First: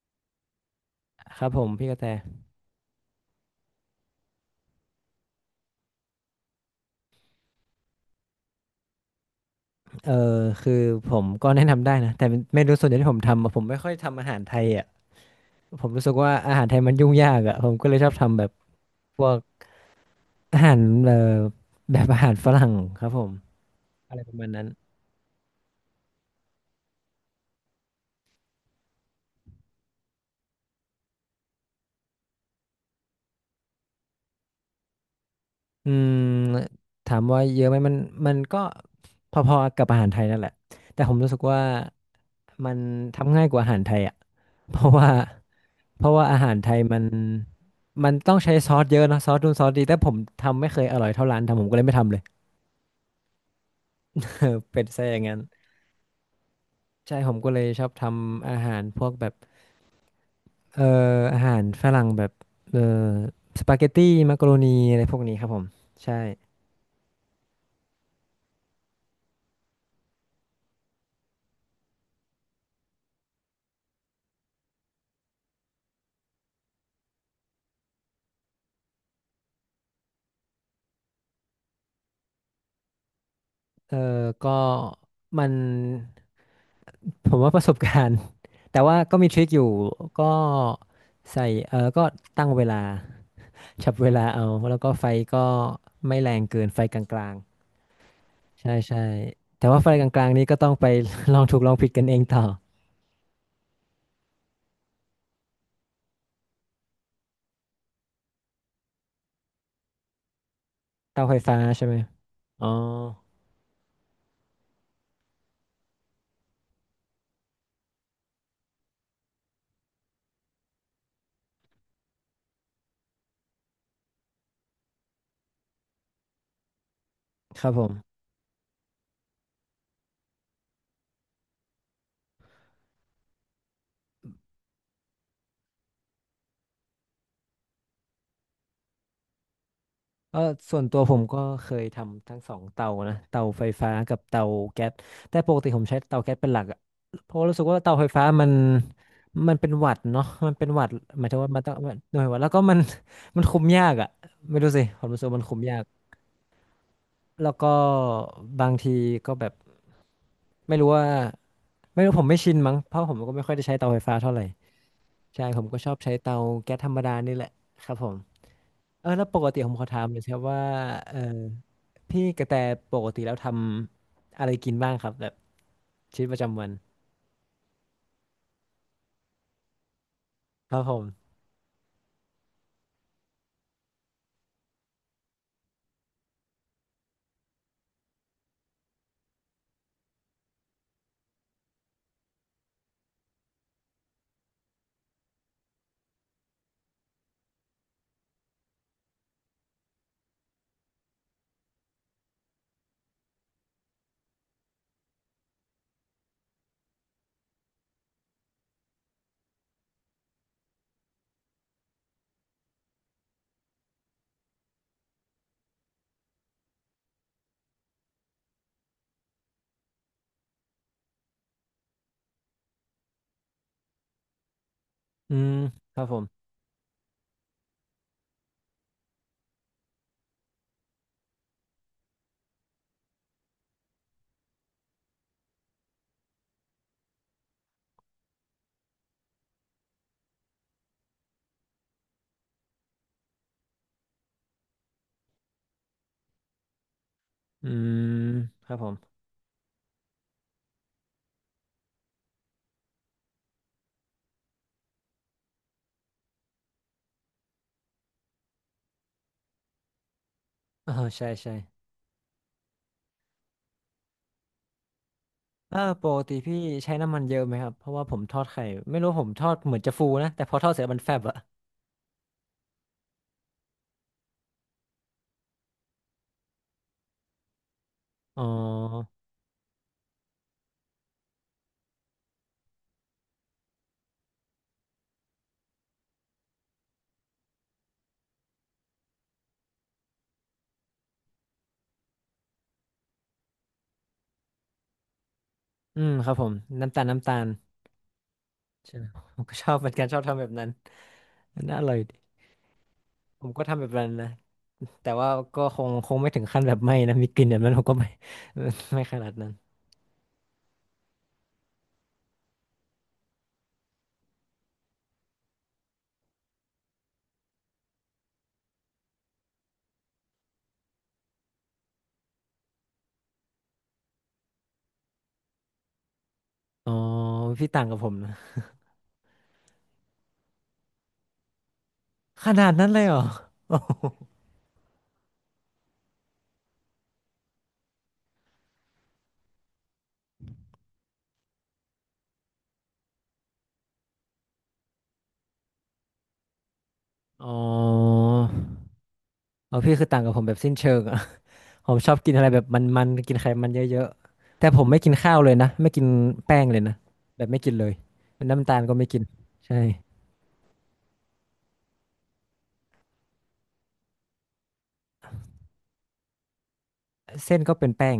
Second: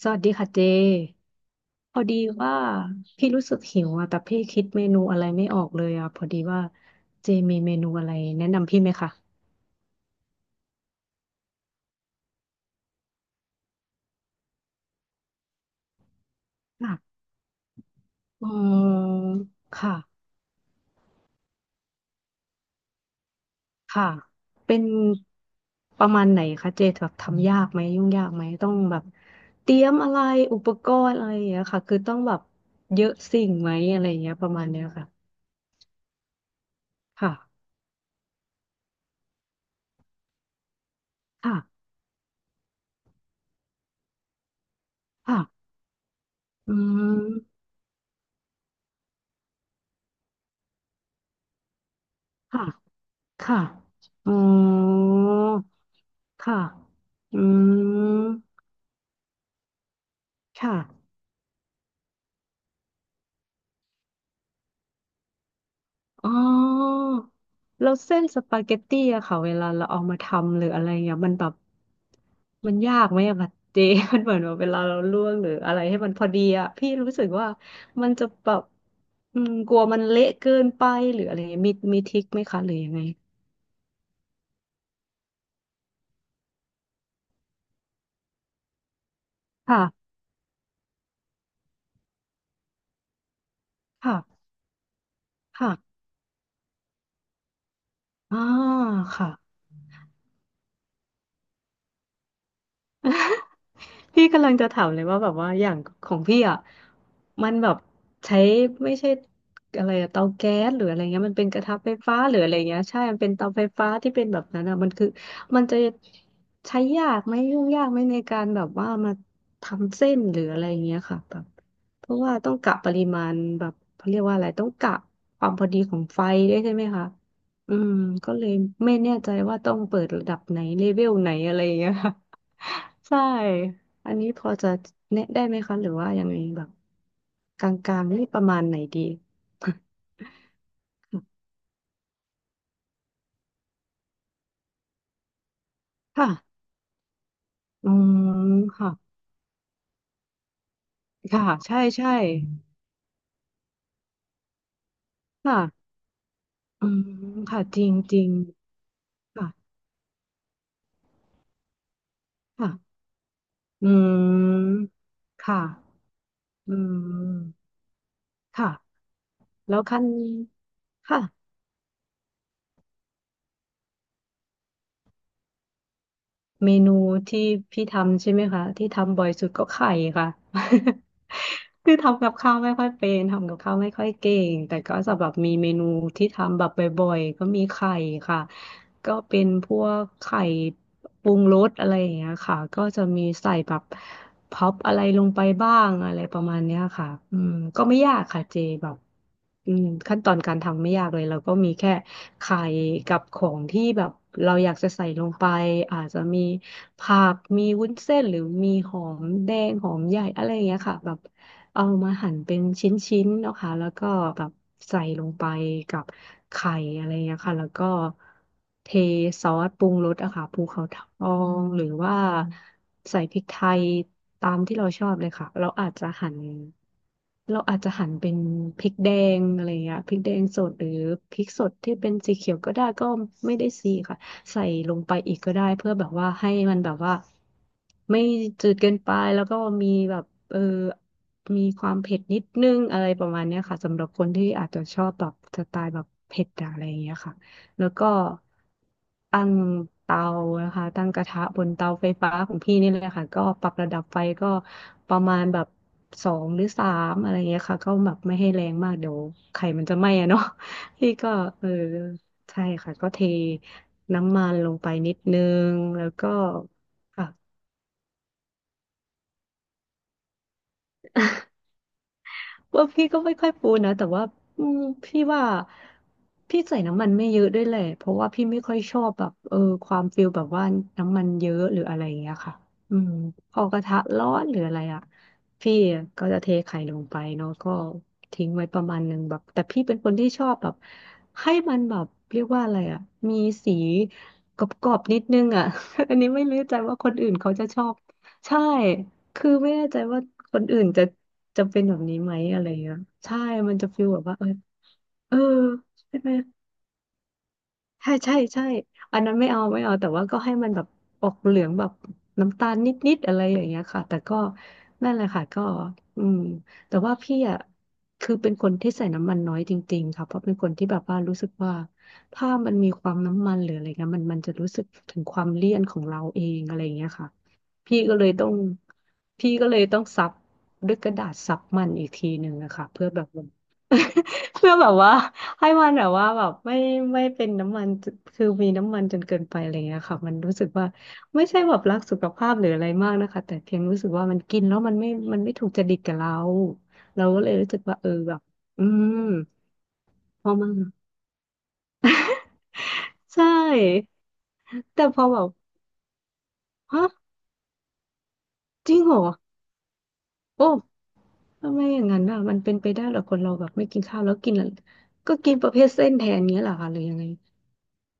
สวัสดีค่ะเจ ครับผมพี่กพระอแตดีว่าพี่รู้สึกหิวอ่ะแต่พี่คิดเมนูอะไรไม่ออกเลยอ่ะพอดีว่าเจมีเมนูอะไรแนะนำพี่ไหมคะเออคือผมก็แนะนำได้นะแต่เมนูส่วนใหญ่ที่ผมทำอะผมไม่ค่อยทำอาหารไทยอ่ะผมรู้สึกว่าอาหารไทยมัค่ะนยุ่งยากอ่ะผมก็เลยชอบทำแบอืบมพวกค่ะอาหารแบบอาหารฝรั่งครับผมค่ะอะไรประมาณนั้นเป็นประมาณไหนคะเจแบบทำยากไหมยุ่งยากไหมต้องแบบเตรียมอะไรอุปกรณ์อะไรอย่างเงี้ยค่ะคือต้องแบบเยอะสิ่งไหมอะไรอย่างเงี้ยประมาณเนี้ยค่ะอืมถามว่าเยค่ะอะไหมมันก็พอๆกับอาหารไทยนั่นแหละแต่ผมรู้สึกว่าค่ะมันทำง่ายกว่าอาหารไทยอ่ะเพราะว่าค่ะเพราะว่าอาหารไทอืยมันมมันต้องใช้ซอสเยอะเนอะซอสนู่นซอสดีแต่ผมทำไม่เคยอร่อยเท่าร้านทำผมก็เลยไม่ทำเลย ค่ะค่ะอ๋ เออเป็ดซะอ อย่างนั้นค่ะ ใช่ผอืมก็เลยชอบทมำอาหารพวกแบบค่ะเอ่ออาหารฝรั่งแบบเอ่อสปาเกตตี้มักโรนีอะไรพวกนี้ครับผมใช่อ๋อแล้วเส้นสปาเกตตี้อะค่ะ เวลาเราเอามาทำหรืออะไรเงี้ยมันแบบมันยากไหมอะแบบเจ มันเหมือนว่าเวลาเราลวกหรืออะไรให้มันพอดีอะพี่รู้สึกว่ามันจะแบบอืมกลัวมันเละเกินไปหรืออะไรเงี้ยมีทริคไหมคะหรือยังไงเออก็มันผมว่าประสบการณ์ แต่ว่าก็มีทริคอยู่ค่ะก็ใส่เออก็ตั้งเวลาจับเวลาค่ะเอาแล้วก็ไฟก็ค่ะไม่แรงเกินไฟกลางอ่าๆใช่ใช่ค่ะ แต่ว่าไฟกลางๆนี้ก็ต้องไป ลองถูกลองผิดกันเองต่อ พี่กำลังจะถามเลยว่าแบบว่าอย่างของพี่อ่ะมันแบบใช้ไม่ใช่อะไรอะเตาแก๊สหรืออะไรเงี้เตายมัไฟนเป็นฟ้ากระทะใช่ไฟไหมฟ้าหรืออะไรอ๋อเงี้ยใช่มันเป็นเตาไฟฟ้าที่เป็นแบบนั้นอ่ะมันคือมันจะใช้ยากไหมยุ่งยากไหมในการแบบว่ามาทำเส้นหรืออะไรเงี้ยค่ะแบบเพราะว่าต้องกะปริมาณแบบเขาเรียกว่าอะไรต้องกะความพอดีของไฟด้วยใช่ไหมคะครับอืผมม ก็เลยไม่แน่ใจว่าต้องเปิดระดับไหนเลเวลไหนอะไรเงี้ย ใช่ อันนี้พอจะแนะได้ไหมคะหรือว่ายังไงแบบกลางๆนี่ประมาณไหนดี ก็ส่วนตัวผมก็ เคยทำทั้งสองเตานะเตาไฟฟ้ากับเตาแก๊สแต่ปกติผมใช้เตาค่ะแก๊สเป็นหลักอะเพราะว่ารู้สึกว่าอืเตาไฟมฟ้ามันค่ะมันเป็นหวัดเนาะมันเป็นหวัดหมายถึงค่ะว่ามันต้องใช่มันหใช่น่วยหวัดแล้วก็มัน มันคุมยากอะไม่รู้สิผมรู้สึกว่ามันคุมยากค่ะอืมแล้วค่ะ ก็จริงจริงบางทีก็แบบค่ะไม่รู้ว่าไม่รู้ผมไม่ชินค่ะมั้งเพราะผมก็ไม่ค่อยได้ใช้อืเตาไฟฟ้าเท่าไหร่มใช่ผค่ะมก็ชอบใช้เตาอืแก๊สธรรมดานี่แหละมครับผม ค่ะ เออแล้วปกติผแล้มวขอถาขั้นมหน่อยสิครับว่าเออค่ะ พี่กระแตปกติแล้วทำอะไรกินบ้างครับแบบชีวิตประจำวันเมนูที่พี่ทำใช่ไหมคะที่ทำบ่อยสุดก็ไข่ค่ะ ครับผม คือทำกับข้าวไม่ค่อยเป็นทำกับข้าวไม่ค่อยเก่งแต่ก็จะแบบมีเมนูที่ทำแบบบ่อยๆก็มีไข่ค่ะก็เป็นพวกไข่ปรุงรสอะไรอย่างเงี้ยค่ะก็จะมีใส่แบบพร็อปอะไรลงไปบ้างอะไรประมาณเนี้ยค่ะอืมก็ไม่ยากค่ะเจแบบอืมขั้นตอนการทำไม่ยากเลยเราก็มีแค่ ไข่กับของที่แบบเราอยากจะใส่ลงไปอาจจะมีผักมีวุ้นเส้นหรือมีหอมแดงหอมใหญ่อะไรอย่างเงี้ยค่ะแบบ เอามาหั่นเป็นชิ้นๆนะคะแล้วก็แบบใส่ลงไปกับไข่อะไรอย่างเงี้ยค่ะแล้วก็เทซอสปรุงรสอะค่ะภูเขาทองหรือว่าใส่พริกไทยตามที่เราชอบเลยอืค่ะมเราอาจครับจะผหั่นมเราอาจจะหั่นเป็นพริกแดงอะไรอย่างเงี้ยพริกแดงสดหรือพริกสดที่เป็นสีเขียวก็ได้ก็ไม่ได้สีค่ะ ใส่ลงไปอีกก็ได้เพื่อแบบว่าให้มันแบบว่าไม่จืดเกินไปแล้วก็มีแบบเออมีความเผ็ดนิดนึงอะไรประมาณเนี้ยค่ะสำหรับคนที่อาจจะชอบแบบสไตล์แบบเผ็ดอะอะไรอย่างเงี้ยค่ะอืแล้วก็มครับผมตั้งเตานะคะตั้งกระทะบนเตาไฟฟ้าของพี่นี่เลยค่ะก็ปรับระดับไฟก็ประมาณแบบสองหรือสามอะไรอย่างเงี้ยค่ะก็แบบไม่ให้แรงมากเดี๋ยวไข่มันจะไหม้อะเนาะเออพี่ใช่ก็ใช่เออ ใช่ค่ะก็เทน้ำมันลงไปนิดนึงเออแล้ปวกก็ติพี่ใช้น้ำมันค่ะ เยอะไหมครับเพราะว่าผมทอดไข่ไม่รู้ผมทอดเหมือนจะฟูนะแต่พอทอดเสร็จมันแฟบอะว่าพี่ก็ไม่ค่อยปูนะแต่ว่าอืมพี่ว่าพี่ใส่น้ำมันไม่เยอะด้วยแหละเพราะว่าอ๋อพี่ไม่ค่อยชอบแบบความฟิลแบบว่าน้ำมันเยอะหรืออะไรอย่างเงี้ยค่ะอืมพอกระทะร้อนหรืออะไรอ่ะพี่ก็จะเทไข่ลงไปเนาะก็ทิ้งไว้ประมาณหนึ่งแบบแต่พี่เป็นคนที่ชอบแบบให้มันแบบเรียกว่าอะไรอ่ะมีสีกรอบๆนิดนึงอ่ะ อื มอันคนี้รับผไม่มรู้ใจน้ำว่าตาลคนน้ำอื่ตานลเขาจะชอบใช่ ใช่ไหมผมคือก็ชไม่อบเหแน่มือนใจกันชอว่าบทำแบบคนนั้นอื่นจะมัจะนน่าเป็อนแบร่อยบดีนี้ไหมอะไรเงี้ยใช่ ผมก็มันทำแบจะบฟีนั้ลนแบบนะว่าเออแต่ว่าเออก็คงคใช่งไม่ไหม ถึงขั้นแบบไหม้นะมีกลิ่นแบบนั้นผมก็ไม่ ใช่ใช่ใช่ ไม่ขอันนาดนั้นไม่นั้น เอาไม่เอาแต่ว่าก็ให้มันแบบออกเหลืองแบบน้ำตาลนิดๆอะไรอย่างเงี้ยค่ะแต่ก็นั่นแหละค่ะก็อืมแต่ว่าพี่อ่ะคือเป็นคนที่ใส่น้ำมันน้อยจริงๆค่ะเพราะเป็นคนที่แบบว่ารู้สึกว่าถ้ามันมีความน้ำมันหรืออะไรเงี้ยมันจะรู้สึกถึงความเลี่ยนของเราเองอะไรออ๋อย่างเงี้ยค่ะพี่ต่างกัพี่บผก็มเลนะยต้องพี่ก็เลยต้องซับด้วยกระดาษซับมันอีกทีหขนึ่งนานะดคะนั้นเลยเพื่อเหรอแบบ โอ้ โห เพื่อแบบว่าให้มันแบบว่าแบบไม่ไม่เป็นน้ำมันคือมีน้ำมันจนเกินไปอะไรเงี้ยค่ะมันรู้สึกว่าไม่ใช่แบบรักสุขภาพหรืออะไรมากนะคะแต่เพียงรู้สึกว่ามันกินแล้วมันไม่มันไม่ถูกจริตกับเราเราก็เลอ๋ยอรู้สึกว่าเออแบบอืมเอาพี่คือต่างกับผมพอแบบมัสิ้นนเชิงอะ ผมชอบกินอะไรแบบมันๆกินใชไขมันเยอะ่ๆแต่ผมไม่แต่กินพอข้าวแบเลบยนะไม่กินแป้งเลยนะฮะแบบไม่กินเลยเปนน้ำตาลจก็ริงไม่เหรกินอใช่โอ้ทำไมอย่างนั้นอ่ะมันเป็นไปได้เหรอคนเราแบบไม่กินข้าวแล้วกินอะไรก็กินประเภทเส้นแทนเงี้ยเหรอคะหรือยังไงเส้นก็เป็นแป้ง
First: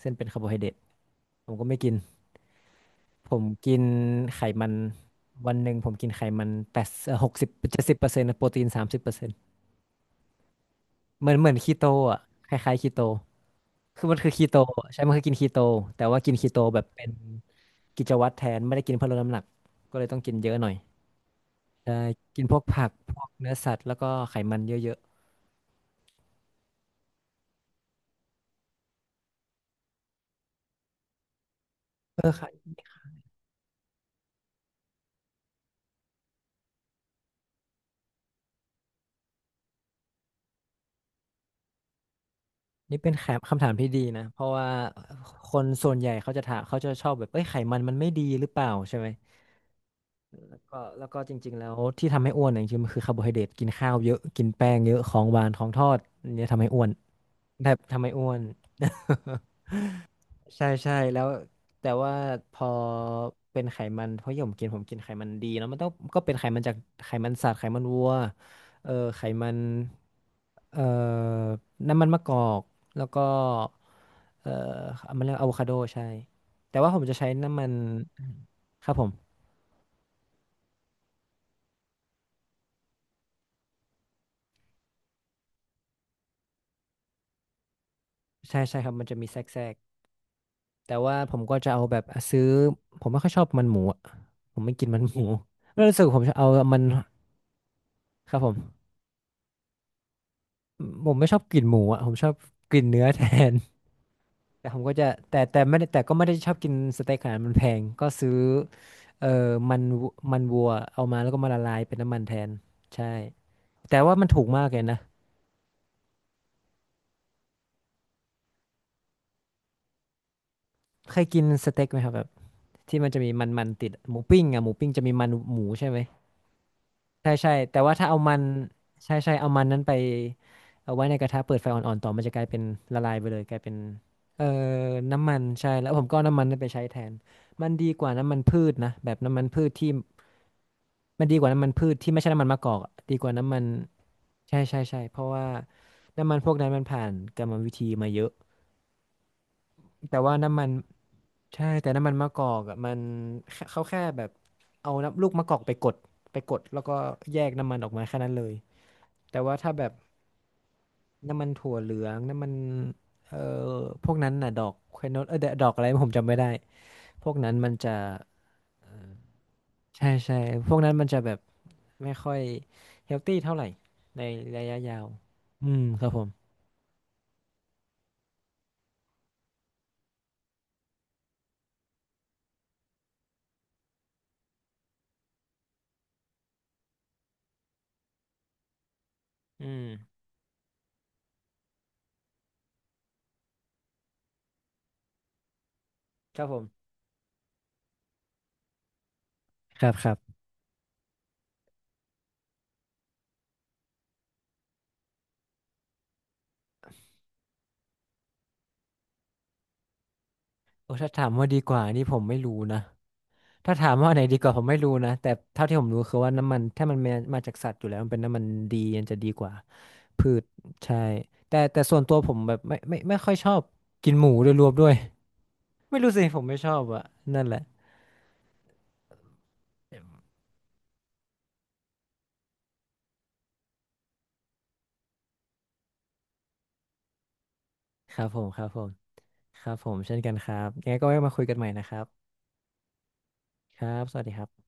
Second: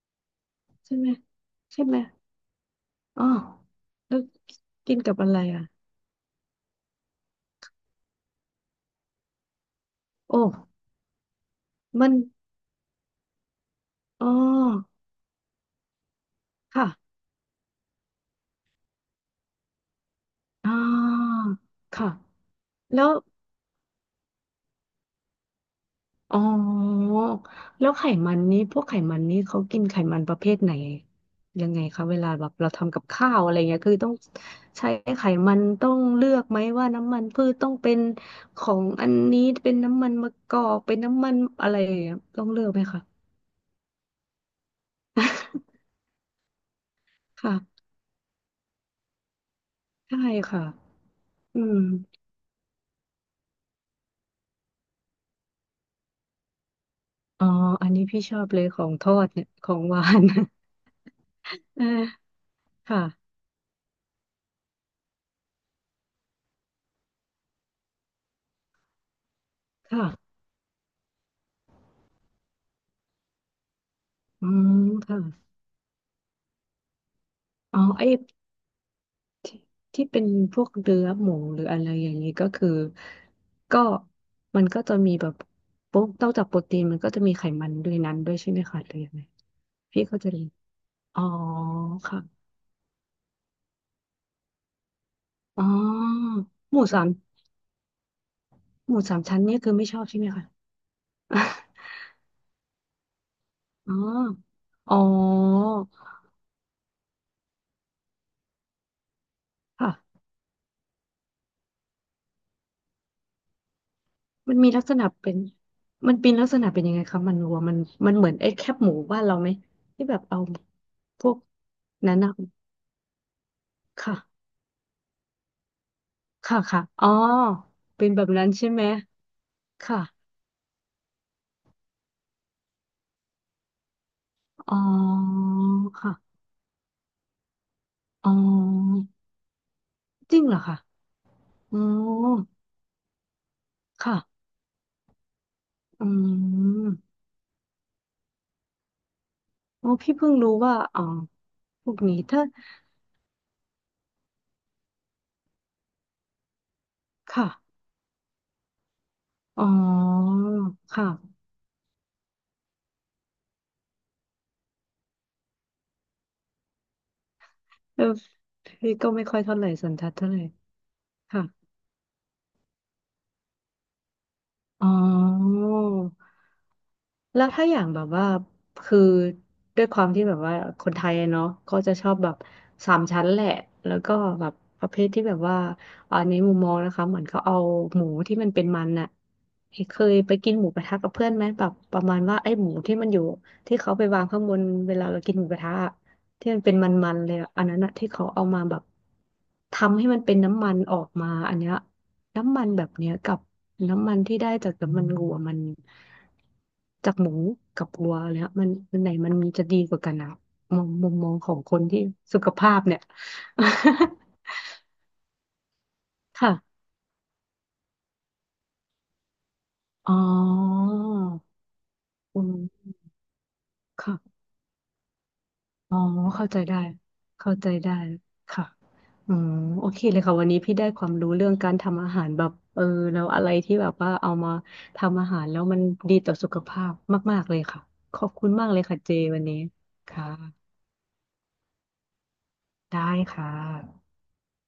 เส้นเป็นคาร์โบไฮเดรตใช่ไหมผมก็ไม่ใช่กินไหม อ๋อผมกินแล้วไขมันกินกับอะไรวันอ่ะหนึ่งผมกินไขมันแปด60-70%โปรตีน30%โอ้เหมือนเหมือนคีโตมันอ่ะคล้ายๆคีโต คือมันอ๋อคือคีโตใช่มันคือกินคีโตแต่ว่ากินคีโตแบบค่ะเป็นกิจวัตรแทนไม่ได้กินเพื่อลดน้ำหนักก็เลยต้องกินเยอะหน่ออ่ยาใช่ค่ะกินพวกผักแล้พววกเนื้อสัตว์แล้วก็ไขมันเยอะอ๋อแล้วไขมันนี้พวกไขมันนี้เขากินไขมันประเภทไหนยังไงคะๆเวเอลาอแบบเราค่ะทำกับข้าวอะไรเงี้ยคือต้องใช้ไขมันต้องเลือกไหมว่าน้ำมันพืชต้องเป็นของอันนี้เป็นน้ำมันมะกอกเป็นน้ำมันอะไรอย่างเงี้ยต้องเลือกไหมนี่คะ เป็นแคมคำถามที่ดีนะเพราะว่าคนส่ วนใหญ่เขาจะถามเขาจะชอบแบบเอ้ยค่ะ ไขมันมัน ไม่ดีหรือเปล่าใช่ไหมใช่แล้วค่ะก็แล้วก็จริงๆอืแล้วม ที่ทำให้อ้วนเนี่ยจริงๆมันคือคาร์โบไฮเดรตกินข้าวเยอะกินแป้งเยอะของหวานของทอดเนี่ยทำให้อ้วนอ๋อแบบอันทำนี้ให้พี่อ้วชอน บเลยของทอดเนี่ย ของหวาน ใช่ใช่แล้ว เอแต่ว่าอพอค่ะเป็นไขมันเพราะอย่างผมกินผมกินไขมันดีเนอะมันต้องก็เป็นไขมันจากไขมันสัตว์ไขมันวัวเออไขมันค่ะเอ่อน้ำมันมะกอกแล้วก็อืเอ่อมมันเรียกอะค่ะโวคาโดใช่แต่ว่าผมจะใช้น้ำมันอ๋อไอ้ครับผมที่ที่เป็นพวกเนื้อหมูหรืออะไรอย่างนี้ก็คือก็มันก็จะมีแบบปุ๊บนอกจากโปรตีนมันก็จะมีไขมันด้วยนั้นด้วยใช่ใช่ไหมใช่คะคหรับรือมันยังจะไงมีแทรกพี่ก็จะเรียนแต่ว่าอ๋อผมก็จะเอาแบบค่ะอ่ะซื้อผมไม่ค่อยชอบมันหมูอะผมไม่กินมันหมู อ๋ แล้วรู้สึกผมจะอเอาหมัมูนสามครับผม หมูสามชั้นเนี่ยคือไม่ชอบใช่ไหมคะ ผมไม่ชอบก ลิ่นหมูอ่ะผมชอบกลิ่นเนื้อแทน อ๋อ แต่ผมก็อ๋อจะแต่แต่ไม่ได้แต่ก็ไม่ได้ชอบกินสเต็กขนาดนั้นมันแพงก็ซื้อมันวัวค่ะ มันวัวเอามาแล้วก็มาละลายเป็นน้ำมันแทนใช่แต่ว่ามันถูกมันมากมีเลลัยกษนะณะเป็นมันเป็นลักษณะเป็นยังไงคะมันวัวมันมันเหมือนไอ้แคบหมูบ้านเราไหมที่แบบเอาเคพยวกกินสเต็กไหมครับนั้นแบบนะที่มันจะมีมันมันติดหค่ะมูปิ้งอ่ะหมูปิ้งจะมีมันหมูใช่ไหม ค่ะค่ะอ๋อใช่ใช่แต่ว่าเป็ถ้านเอาแบบมันนั้นใช่ไหมใช่ใช่เอามันนั้นไปค่ะเอาไว้ในกระทะเปิดไฟอ่อนๆต่อมันจะกลายเป็นละลายไปเลยกลายเป็นเอ่ออ๋อน้ำมันใช่แล้วผมก็เอาค่ะน้ำมันนั้นไปใช้แทนมันดีกว่าอ๋น้ำมันพืชนะอแบบน้ำมันพืชที่จริงเหรอคะมันดีกว่าน้ำมันอ๋อพืชที่ไม่ใช่น้ำมันมะกอกอะดีกว่าน้ำมันค่ะใช่ใช่ใช่เพราะว่าอืน้ำมันพวกนั้นมันผ่านมกรรมวิธีมาเยอะอ๋อพี่แต่เพิ่ว่างรู้น้ำมันว่าอ๋อใช่พแต่วกน้ำมันนี้มะกถ้าอกอะมันเขาแค่แบบเอาน้ำลูกมะกอกไปกดแล้วก็แยค่ะกน้ำมันออกมาแค่นั้นเลย แต่ว่าอ๋อถ้าแบบค่ะน้ำมันถั่วเหลืองน้ำมันเอ่อพวกนั้นน่ะดอกควโนดเออดอกอะไรผมจำไม่ได้พวกนั้นมันจะเออพี่ก็ไม่ค่อยเท่าไหร่สันใช่ทัดเท่าใช่ไหร่พวกนั้นมันจะแบบค่ะไม่ค่อยเฮลตี้เท่าไหร่ในระยะอ๋ยาวอ อืมครับผมแล้วถ้าอย่างแบบว่าคือด้วยความที่แบบว่าคนไทยอะเนาะก็จะชอบแบบสามชั้นแหละแล้วก็แบบประเภทที่แบบว่าอันนี้มุมมองนะคะเหมือนเขาเอาหมูที่มันเป็นมันน่ะอืมเคยไปกินหมูกระทะกับเพื่อนไหมแบบประมาณว่าไอ้หมูที่มันอยู่ที่เขาไปวางข้างบนเวลาเรากินหมูกระทะอะครับที่ผมันมเป็นมันๆเลยอะอันนั้นอะที่เขาเอามาแบบครับทำคให้รัมับนเป็นน้ำมันออกมาอันเนี้ยน้ำมันแบบเนี้ยกับ น้ำมันที่ได้จากน้ำมันวัวมันจากหมูกับวัวแล้วมันมันไหนมันมีจะดีกว่ากันอะมองโอ้มุถ้ามถามมองว่าขอดีงคกว่านที่นี่ผมไม่สุขรู้ภานะพเนี่ย ถ้าถามว่าอันไหนดีกว่าผมไม่รู้นะแต่เท่าที่ผมรู้คือว่า น้ำมันค่ะถ้ามันมาจากสัตว์อยู่แล้วมันเป็นน้ำมันดีมันจะดีกว่า อ๋อพืชใช่แต่แต่ส่วนตัวผมอืแบบไม่มไม่ไม่ค่อยชอบกินหมูค่ะโดยรวมด้วย อ๋อไม่รู้สิผมเข้าไม่ใจชอได้บอะนั่นเข้าแหละใจได้ค่ะอืมโอเคเลยค่ะวันนี้พี่ได้ความรู้เรื่องการทำอาหารแบบเออแล้วอะไรที่แบบว่าเอามาทำอาหารแล้วมันดีต่อสุขภาพมากๆเลยค่ะคขรัอบบผมคุณครัมาบกเลผยมค่ะเจวันนี้ครับผมคเช่นกันครั่ะ บยังไงก็ไว้มาคุยกันใหม่นะครับได้ค่ครับะสวัสดีครับ